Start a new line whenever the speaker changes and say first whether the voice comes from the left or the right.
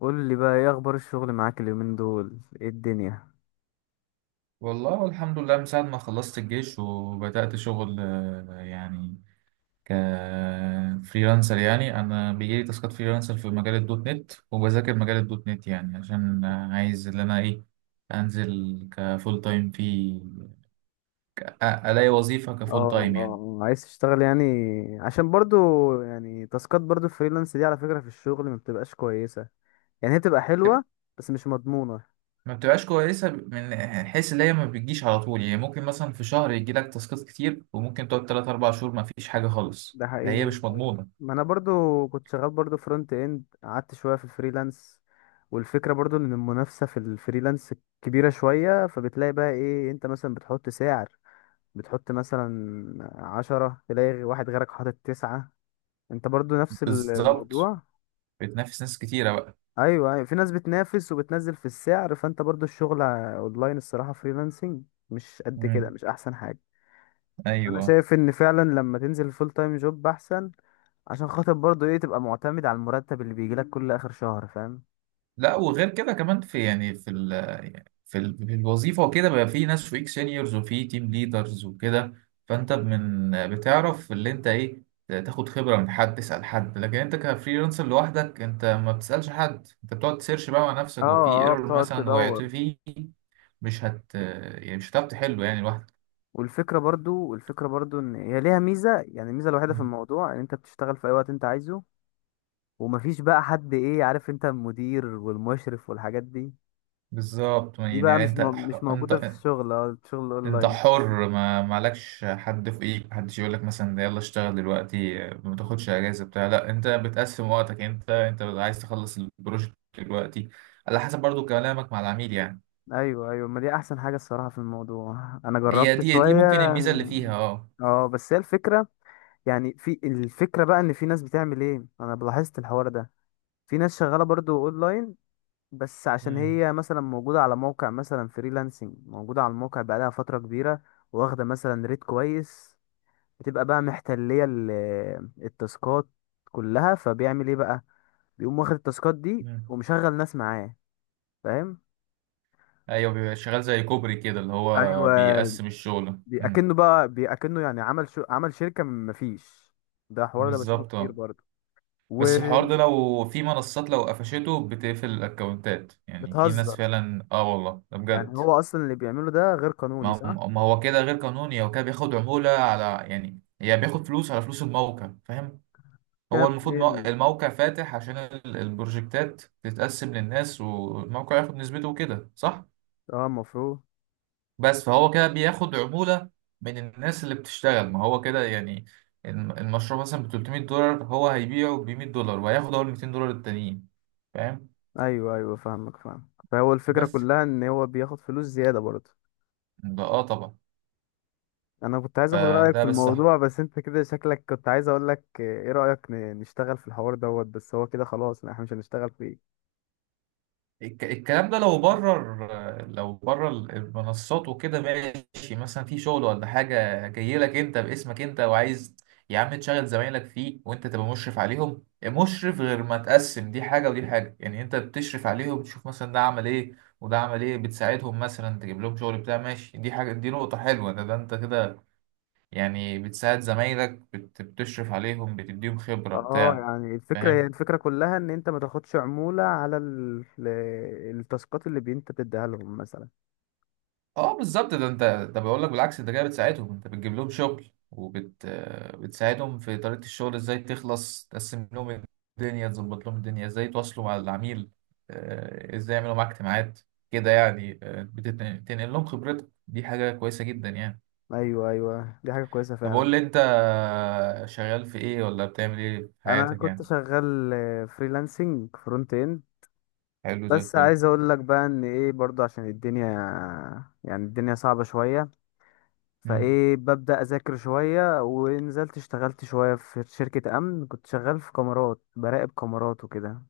left: قول لي بقى ايه اخبار الشغل معاك اليومين دول ايه الدنيا؟
right: والله الحمد لله من ساعة ما خلصت الجيش وبدأت شغل، يعني كفريلانسر. يعني أنا بيجيلي تاسكات فريلانسر في مجال الدوت نت، وبذاكر مجال الدوت نت يعني عشان عايز إن أنا إيه أنزل كفول تايم في ألاقي وظيفة كفول تايم يعني.
left: عايز تشتغل يعني، عشان برضو يعني تاسكات برضو الفريلانس دي على فكرة في الشغل ما بتبقاش كويسة. يعني هي بتبقى
right: تب-
left: حلوة بس مش مضمونة.
right: ما بتبقاش كويسة من حيث اللي هي ما بتجيش على طول. يعني ممكن مثلا في شهر يجيلك تاسكات كتير، وممكن تقعد تلات أربع شهور ما فيش حاجة خالص.
left: ده
right: هي
left: حقيقي،
right: مش مضمونة.
left: ما انا برضو كنت شغال برضو فرونت اند، قعدت شوية في الفريلانس، والفكرة برضو ان المنافسة في الفريلانس كبيرة شوية. فبتلاقي بقى ايه، انت مثلا بتحط سعر، بتحط مثلا عشرة، تلاقي واحد غيرك حاطط تسعة، انت برضو نفس
right: بالظبط،
left: الموضوع.
right: بتنافس ناس كتيرة.
left: ايوه ايوه، في ناس بتنافس وبتنزل في السعر، فانت برضو الشغل اونلاين الصراحه فريلانسنج مش قد
right: بقى،
left: كده، مش احسن حاجه. انا
right: ايوه.
left: شايف ان فعلا لما تنزل فول تايم جوب احسن، عشان خاطر برضو ايه تبقى معتمد على المرتب اللي بيجيلك كل اخر شهر، فاهم؟
right: لا وغير كده كمان في يعني في ال في, ال في الوظيفه وكده، بقى في ناس فوقيك سينيورز وفي تيم ليدرز وكده. فانت من بتعرف اللي انت ايه، تاخد خبره من حد، تسال حد. لكن انت كفريلانسر لوحدك، انت ما بتسالش حد، انت بتقعد تسيرش بقى مع نفسك. وفي
left: اه اه،
right: ايرور
left: بتقعد
right: مثلا وقعت
left: تدور.
right: فيه، مش هتعرف تحله يعني لوحدك.
left: والفكره برضو ان هي ليها ميزه. يعني الميزه الوحيده في
right: مم.
left: الموضوع ان انت بتشتغل في اي وقت انت عايزه، ومفيش بقى حد، ايه، عارف انت المدير والمشرف والحاجات دي.
right: بالظبط
left: دي بقى
right: يعني انت،
left: مش
right: انت
left: موجودة في الشغل، اه الشغل
right: انت
left: اونلاين.
right: حر، ما مالكش حد في ايدك، محدش يقول لك مثلا ده يلا اشتغل دلوقتي، ما تاخدش اجازه بتاع، لا، انت بتقسم وقتك، انت عايز تخلص البروجكت دلوقتي على حسب برضو كلامك مع العميل يعني.
left: ايوه ايوه، ما دي احسن حاجة الصراحة في الموضوع، انا
right: هي
left: جربت
right: دي، دي
left: شوية.
right: ممكن الميزه اللي فيها، اه.
left: اه بس هي الفكرة، يعني في الفكرة بقى ان في ناس بتعمل ايه، انا لاحظت الحوار ده. في ناس شغالة برضو اونلاين بس عشان
right: امم.
left: هي مثلا موجودة على موقع مثلا فريلانسنج، موجودة على الموقع بقالها فترة كبيرة، واخدة مثلا ريت كويس، بتبقى بقى محتلية التاسكات كلها. فبيعمل ايه بقى، بيقوم واخد التاسكات دي
right: امم.
left: ومشغل ناس معاه، فاهم؟
right: ايوه، بيبقى شغال زي كوبري كده، اللي هو
left: ايوه
right: بيقسم الشغل. امم.
left: اكنه يعني عمل عمل شركه من مفيش. ده حوار ده بشوفه
right: بالظبط،
left: كتير
right: اه.
left: برضه.
right: بس الحوار ده لو في منصات لو قفشته بتقفل الاكونتات، يعني في ناس
left: وبتهزر،
right: فعلا، اه والله ده
left: يعني
right: بجد.
left: هو اصلا اللي بيعمله ده غير قانوني،
right: ما
left: صح؟
right: ما هو كده غير قانوني، هو كده بياخد عمولة على، يعني هي بياخد فلوس على فلوس الموقع، فاهم. هو
left: كده
right: المفروض
left: بيل.
right: الموقع فاتح عشان البروجكتات تتقسم للناس والموقع ياخد نسبته وكده، صح؟
left: اه المفروض.
right: بس فهو كده بياخد عمولة من الناس اللي بتشتغل. ما هو كده يعني المشروع مثلا ب 300 دولار، هو هيبيعه ب 100 دولار، وهياخد هو ال 200 دولار التانيين، فاهم.
left: ايوه ايوه فاهمك، فاهم، فهو الفكره
right: بس
left: كلها ان هو بياخد فلوس زياده برضه.
right: ده، اه، طبعا.
left: انا كنت عايز اخد رايك في
right: فده بالصح،
left: الموضوع، بس انت كده شكلك، كنت عايز اقول لك ايه رايك نشتغل في الحوار دوت، بس هو كده خلاص احنا مش هنشتغل فيه.
right: الكلام ده لو بره لو بره المنصات وكده، ماشي، مثلا في شغل ولا حاجة جاي لك انت باسمك انت، وعايز يا عم تشغل زمايلك فيه وانت تبقى مشرف عليهم. مشرف، غير ما تقسم، دي حاجة ودي حاجة. يعني انت بتشرف عليهم، تشوف مثلا ده عمل ايه وده عمل ايه، بتساعدهم مثلا تجيب لهم شغل بتاع، ماشي، دي حاجة، دي نقطة حلوة. ده, ده انت كده يعني بتساعد زمايلك، بتشرف عليهم، بتديهم خبرة
left: اه
right: بتاع،
left: يعني الفكرة، هي
right: فاهم.
left: الفكرة كلها ان انت ما تاخدش عمولة على التاسكات اللي انت بتديها لهم مثلا.
right: اه بالظبط، ده انت، ده بقول لك بالعكس، انت كده بتساعدهم، انت بتجيب لهم شغل وبت آه، بتساعدهم في طريقة الشغل، ازاي تخلص، تقسم لهم الدنيا، تظبط لهم الدنيا، ازاي يتواصلوا مع العميل، ازاي يعملوا معاك اجتماعات كده يعني. بتنقل لهم خبرتك، دي حاجة كويسة جدا يعني.
left: ايوه ايوه، دي حاجة كويسة
right: طب
left: فعلا.
right: قول لي انت، شغال في ايه ولا بتعمل ايه في
left: انا
right: حياتك
left: كنت
right: يعني.
left: شغال فريلانسنج فرونت اند،
right: حلو زي
left: بس
right: الفل.
left: عايز اقول لك بقى ان ايه برضه، عشان الدنيا يعني الدنيا صعبة شوية.
right: امم.
left: فايه، ببدأ اذاكر شوية، ونزلت اشتغلت شوية في شركة امن، كنت شغال في كاميرات، براقب كاميرات وكده.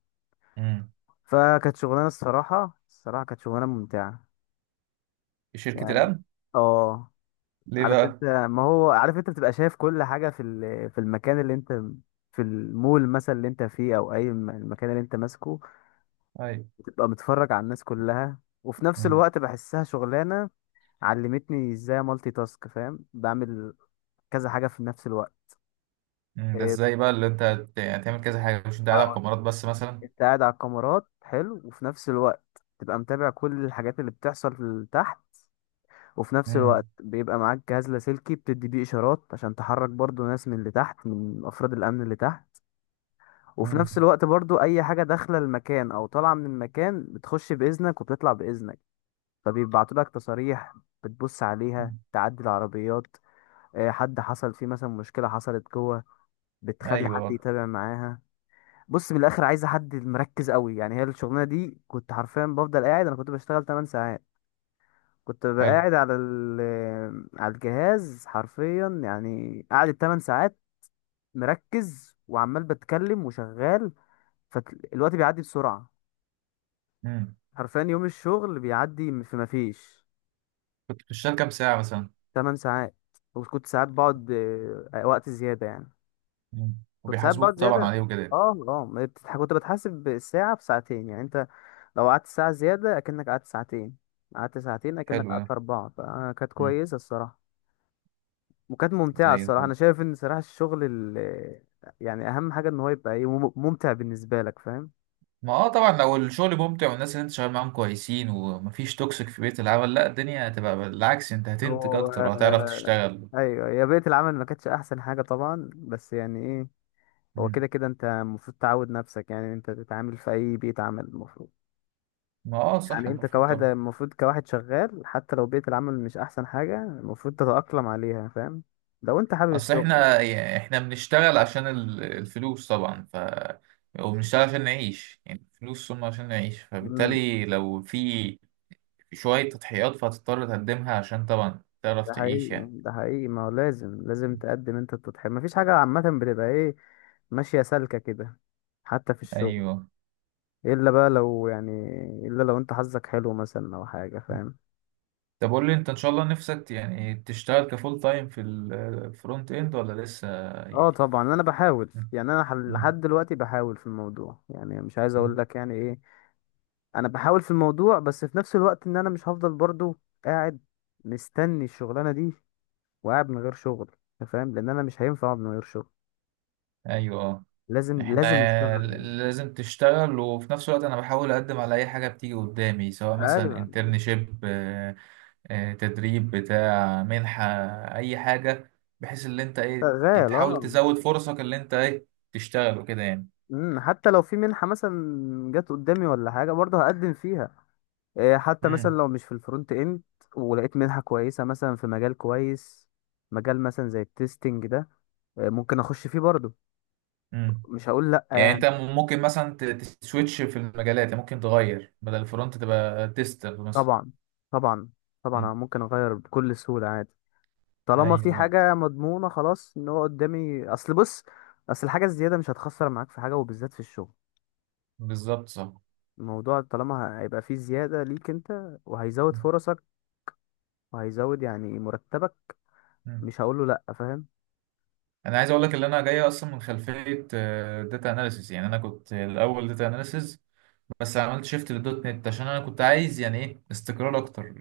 right: امم.
left: فكانت شغلانة، الصراحة الصراحة كانت شغلانة ممتعة
right: شركة
left: يعني.
right: الأمن.
left: اه،
right: ليه
left: عارف انت،
right: بقى؟
left: ما هو عارف انت بتبقى شايف كل حاجة في في المكان اللي انت، في المول مثلا اللي انت فيه، او اي المكان اللي انت ماسكه.
right: ايوه.
left: بتبقى متفرج على الناس كلها، وفي نفس الوقت بحسها شغلانة علمتني ازاي مالتي تاسك، فاهم؟ بعمل كذا حاجة في نفس الوقت.
right: مم، ده
left: إيه،
right: ازاي بقى اللي انت يعني تعمل كذا حاجة، مش انت قاعد على
left: هقول لك.
right: الكاميرات بس مثلا.
left: انت قاعد على الكاميرات، حلو، وفي نفس الوقت تبقى متابع كل الحاجات اللي بتحصل تحت. وفي نفس
right: مم،
left: الوقت بيبقى معاك جهاز لاسلكي بتدي بيه اشارات عشان تحرك برضو ناس من اللي تحت، من افراد الامن اللي تحت. وفي
right: مم،
left: نفس الوقت برضو اي حاجة داخلة المكان او طالعة من المكان بتخش باذنك وبتطلع باذنك. فبيبعتوا لك تصاريح، بتبص عليها،
right: مم.
left: تعدي العربيات. حد حصل فيه مثلا مشكلة حصلت جوه، بتخلي حد
right: ايوه.
left: يتابع معاها. بص، من الاخر عايزة حد مركز قوي. يعني هي الشغلانة دي كنت حرفيا بفضل قاعد، انا كنت بشتغل 8 ساعات، كنت ببقى
right: حلو.
left: قاعد على ال آه، على الجهاز حرفيا، يعني قاعد 8 ساعات مركز وعمال بتكلم وشغال. فالوقت بيعدي بسرعة،
right: مم.
left: حرفيا يوم الشغل بيعدي في مفيش.
right: كنت بتشتغل كام ساعة مثلا؟
left: 8 ساعات، وكنت ساعات بقعد وقت زيادة يعني،
right: مم.
left: كنت ساعات
right: وبيحاسبوك
left: بقعد
right: طبعا
left: زيادة.
right: عليه وكده.
left: اه اه ما بتتح- كنت بتحاسب بالساعة بساعتين، يعني انت لو قعدت ساعة زيادة اكنك قعدت ساعتين، قعدت ساعتين اكنك
right: حلو
left: قعدت
right: ده.
left: أربعة، فكانت
right: مم.
left: كويسة الصراحة. وكانت ممتعة
right: زي
left: الصراحة. أنا
right: الفل.
left: شايف إن صراحة الشغل يعني أهم حاجة إن هو يبقى ممتع بالنسبة لك، فاهم؟
right: ما اه طبعا، لو الشغل ممتع والناس اللي انت شغال معاهم كويسين ومفيش توكسيك في بيئة العمل، لا، الدنيا هتبقى بالعكس، انت هتنتج
left: هو
right: اكتر وهتعرف تشتغل.
left: أيوة يا بيئة العمل، ما كانتش أحسن حاجة طبعا، بس يعني هو
right: مم.
left: كده كده انت المفروض تعود نفسك، يعني انت تتعامل في اي بيئة عمل المفروض.
right: ما اه، صح،
left: يعني انت
right: المفروض
left: كواحد،
right: طبعا.
left: المفروض كواحد شغال، حتى لو بيئة العمل مش احسن حاجة المفروض تتأقلم عليها، فاهم؟ لو انت حابب
right: اصل
left: الشغل يعني.
right: احنا بنشتغل عشان الفلوس طبعا، ف، وبنشتغل عشان نعيش. يعني الفلوس ثم عشان نعيش،
left: امم،
right: فبالتالي لو في شوية تضحيات فهتضطر تقدمها عشان طبعا تعرف
left: ده حقيقي
right: تعيش يعني.
left: يعني، ده حقيقي، ما هو لازم، لازم تقدم انت التضحية، مفيش حاجة عامة بتبقى ايه ماشية سالكة كده، حتى في الشغل.
right: ايوه.
left: الا بقى لو يعني، الا لو انت حظك حلو مثلا او حاجة، فاهم؟
right: طب قول لي انت، ان شاء الله نفسك يعني تشتغل كفول تايم في الفرونت اند ولا لسه
left: اه
right: يعني؟
left: طبعا انا بحاول
right: م-
left: يعني،
right: م-
left: لحد دلوقتي بحاول في الموضوع، يعني مش عايز
right: م.
left: اقول لك يعني ايه. انا بحاول في الموضوع، بس في نفس الوقت ان انا مش هفضل برضو قاعد مستني الشغلانه دي، وقاعد من غير شغل. أنت فاهم، لان انا مش هينفع اقعد من غير شغل،
right: ايوه.
left: لازم
right: احنا
left: لازم اشتغل.
right: لازم تشتغل، وفي نفس الوقت انا بحاول اقدم على اي حاجه بتيجي قدامي، سواء مثلا
left: ايوه
right: انترنشيب، تدريب بتاع، منحة، أي حاجة، بحيث إن أنت إيه
left: شغال
right: تحاول
left: اه.
right: تزود فرصك اللي أنت إيه تشتغل وكده يعني.
left: امم، حتى لو في منحه مثلا جت قدامي ولا حاجه برضه هقدم فيها. حتى مثلا
right: امم.
left: لو مش في الفرونت اند، ولقيت منحه كويسه مثلا في مجال كويس، مجال مثلا زي التستنج ده، ممكن اخش فيه برضه،
right: امم.
left: مش هقول لا
right: يعني
left: يعني.
right: أنت ممكن مثلا تسويتش في المجالات، يعني ممكن تغير بدل الفرونت تبقى تيستر مثلا.
left: طبعا طبعا طبعا، أنا
right: مم.
left: ممكن اغير بكل سهوله عادي. طالما في
right: أيوه.
left: حاجة مضمونة خلاص ان هو قدامي، اصل بص، اصل الحاجة الزيادة مش هتخسر معاك في حاجة، وبالذات في الشغل.
right: بالظبط، صح.
left: الموضوع طالما هيبقى فيه زيادة ليك انت، وهيزود
right: مم.
left: فرصك، وهيزود يعني مرتبك،
right: مم.
left: مش هقوله لأ، فاهم؟
right: أنا عايز أقول لك إن أنا جاي أصلا من خلفية داتا أناليسيس. يعني أنا كنت الأول داتا أناليسيس، بس عملت شيفت للدوت نت عشان أنا كنت عايز يعني إيه استقرار أكتر.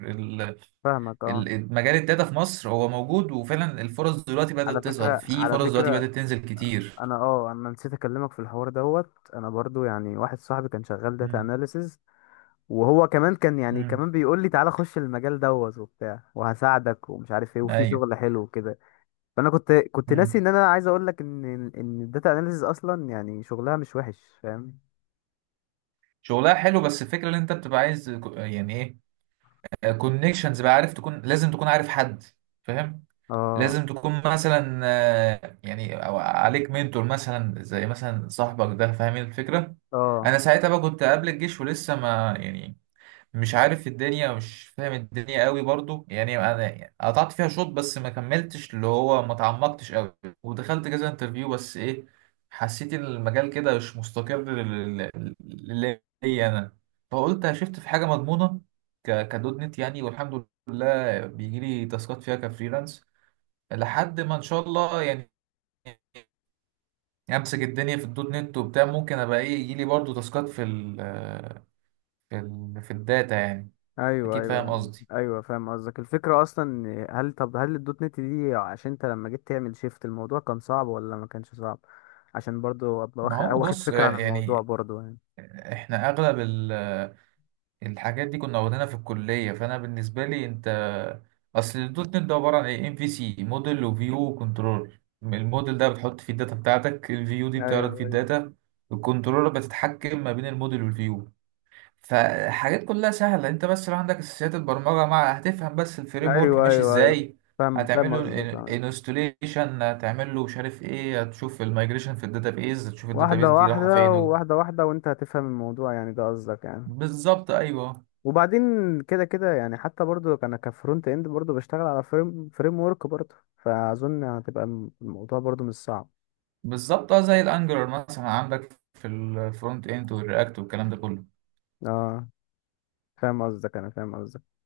left: فاهمك اه.
right: مجال الداتا في مصر هو موجود، وفعلا الفرص دلوقتي
left: على
right: بدأت تظهر،
left: فكرة
right: في
left: على
right: فرص دلوقتي
left: فكرة،
right: بدأت تنزل كتير.
left: انا اه انا نسيت اكلمك في الحوار دوت، انا برضو يعني واحد صاحبي كان شغال داتا
right: مم.
left: اناليسز، وهو كمان كان يعني
right: مم.
left: كمان بيقول لي تعالى خش المجال دوت وبتاع، وهساعدك ومش عارف ايه، وفي
right: ايوه.
left: شغل حلو وكده. فانا كنت ناسي
right: مم.
left: ان انا عايز اقول لك ان، ان الداتا اناليسيز اصلا يعني شغلها مش وحش، فاهم؟
right: شغلها حلو، بس الفكرة ان انت بتبقى عايز كو- يعني ايه كونكشنز بقى، عارف، تكون لازم تكون عارف حد، فاهم.
left: اه
right: لازم تكون مثلا يعني أو عليك منتور مثلا، زي مثلا صاحبك ده، فاهمين الفكرة.
left: اه.
right: انا ساعتها بقى كنت قبل الجيش ولسه ما يعني، مش عارف الدنيا، مش فاهم الدنيا قوي برضو. يعني انا قطعت فيها شوط بس ما كملتش، اللي هو ما تعمقتش قوي، ودخلت كذا انترفيو، بس ايه، حسيت إن المجال كده مش مستقر ليا انا. فقلت شفت في حاجه مضمونه كدوت نت يعني، والحمد لله بيجي لي تاسكات فيها كفريلانس، لحد ما ان شاء الله يعني امسك الدنيا في الدوت نت وبتاع، ممكن ابقى ايه، يجي لي برضو تاسكات في ال في الداتا يعني.
left: ايوه
right: اكيد، فاهم
left: ايوه
right: قصدي.
left: ايوه، فاهم قصدك. الفكره اصلا هل، طب هل الدوت نت دي عشان انت لما جيت تعمل شيفت، الموضوع كان صعب ولا ما كانش صعب؟ عشان برضو ابقى
right: ما
left: واخد،
right: هو
left: واخد
right: بص،
left: فكره عن الموضوع
right: يعني
left: برضو يعني.
right: احنا اغلب الحاجات دي كنا واخدينها في الكليه. فانا بالنسبه لي انت، اصل الدوت نت ده عباره عن ايه، ام في سي، موديل وفيو وكنترول. الموديل ده بتحط فيه الداتا بتاعتك، الفيو دي بتعرض فيه
left: ايوه ايوه
right: الداتا، الكنترولر بتتحكم ما بين الموديل والفيو. فحاجات كلها سهله، انت بس لو عندك اساسيات البرمجه مع هتفهم بس الفريم ورك
left: ايوه
right: ماشي
left: ايوه ايوه،
right: ازاي.
left: فاهم
right: هتعمل
left: فاهم
right: له
left: قصدك آه.
right: انستوليشن، هتعمل له مش عارف ايه، هتشوف المايجريشن في الداتابيز، هتشوف
left: واحده
right: الداتابيز دي
left: واحده
right: رايحه فين.
left: وواحده واحده، وانت هتفهم الموضوع، يعني ده قصدك يعني.
right: بالظبط، ايوه.
left: وبعدين كده كده، يعني حتى برضو انا كفرونت اند برضو بشتغل على فريم ورك برضو، فاظن هتبقى الموضوع برضو مش صعب.
right: بالظبط اه، زي الانجلر مثلا عندك في الفرونت اند والرياكت والكلام ده كله.
left: اه، فاهم قصدك، انا فاهم قصدك.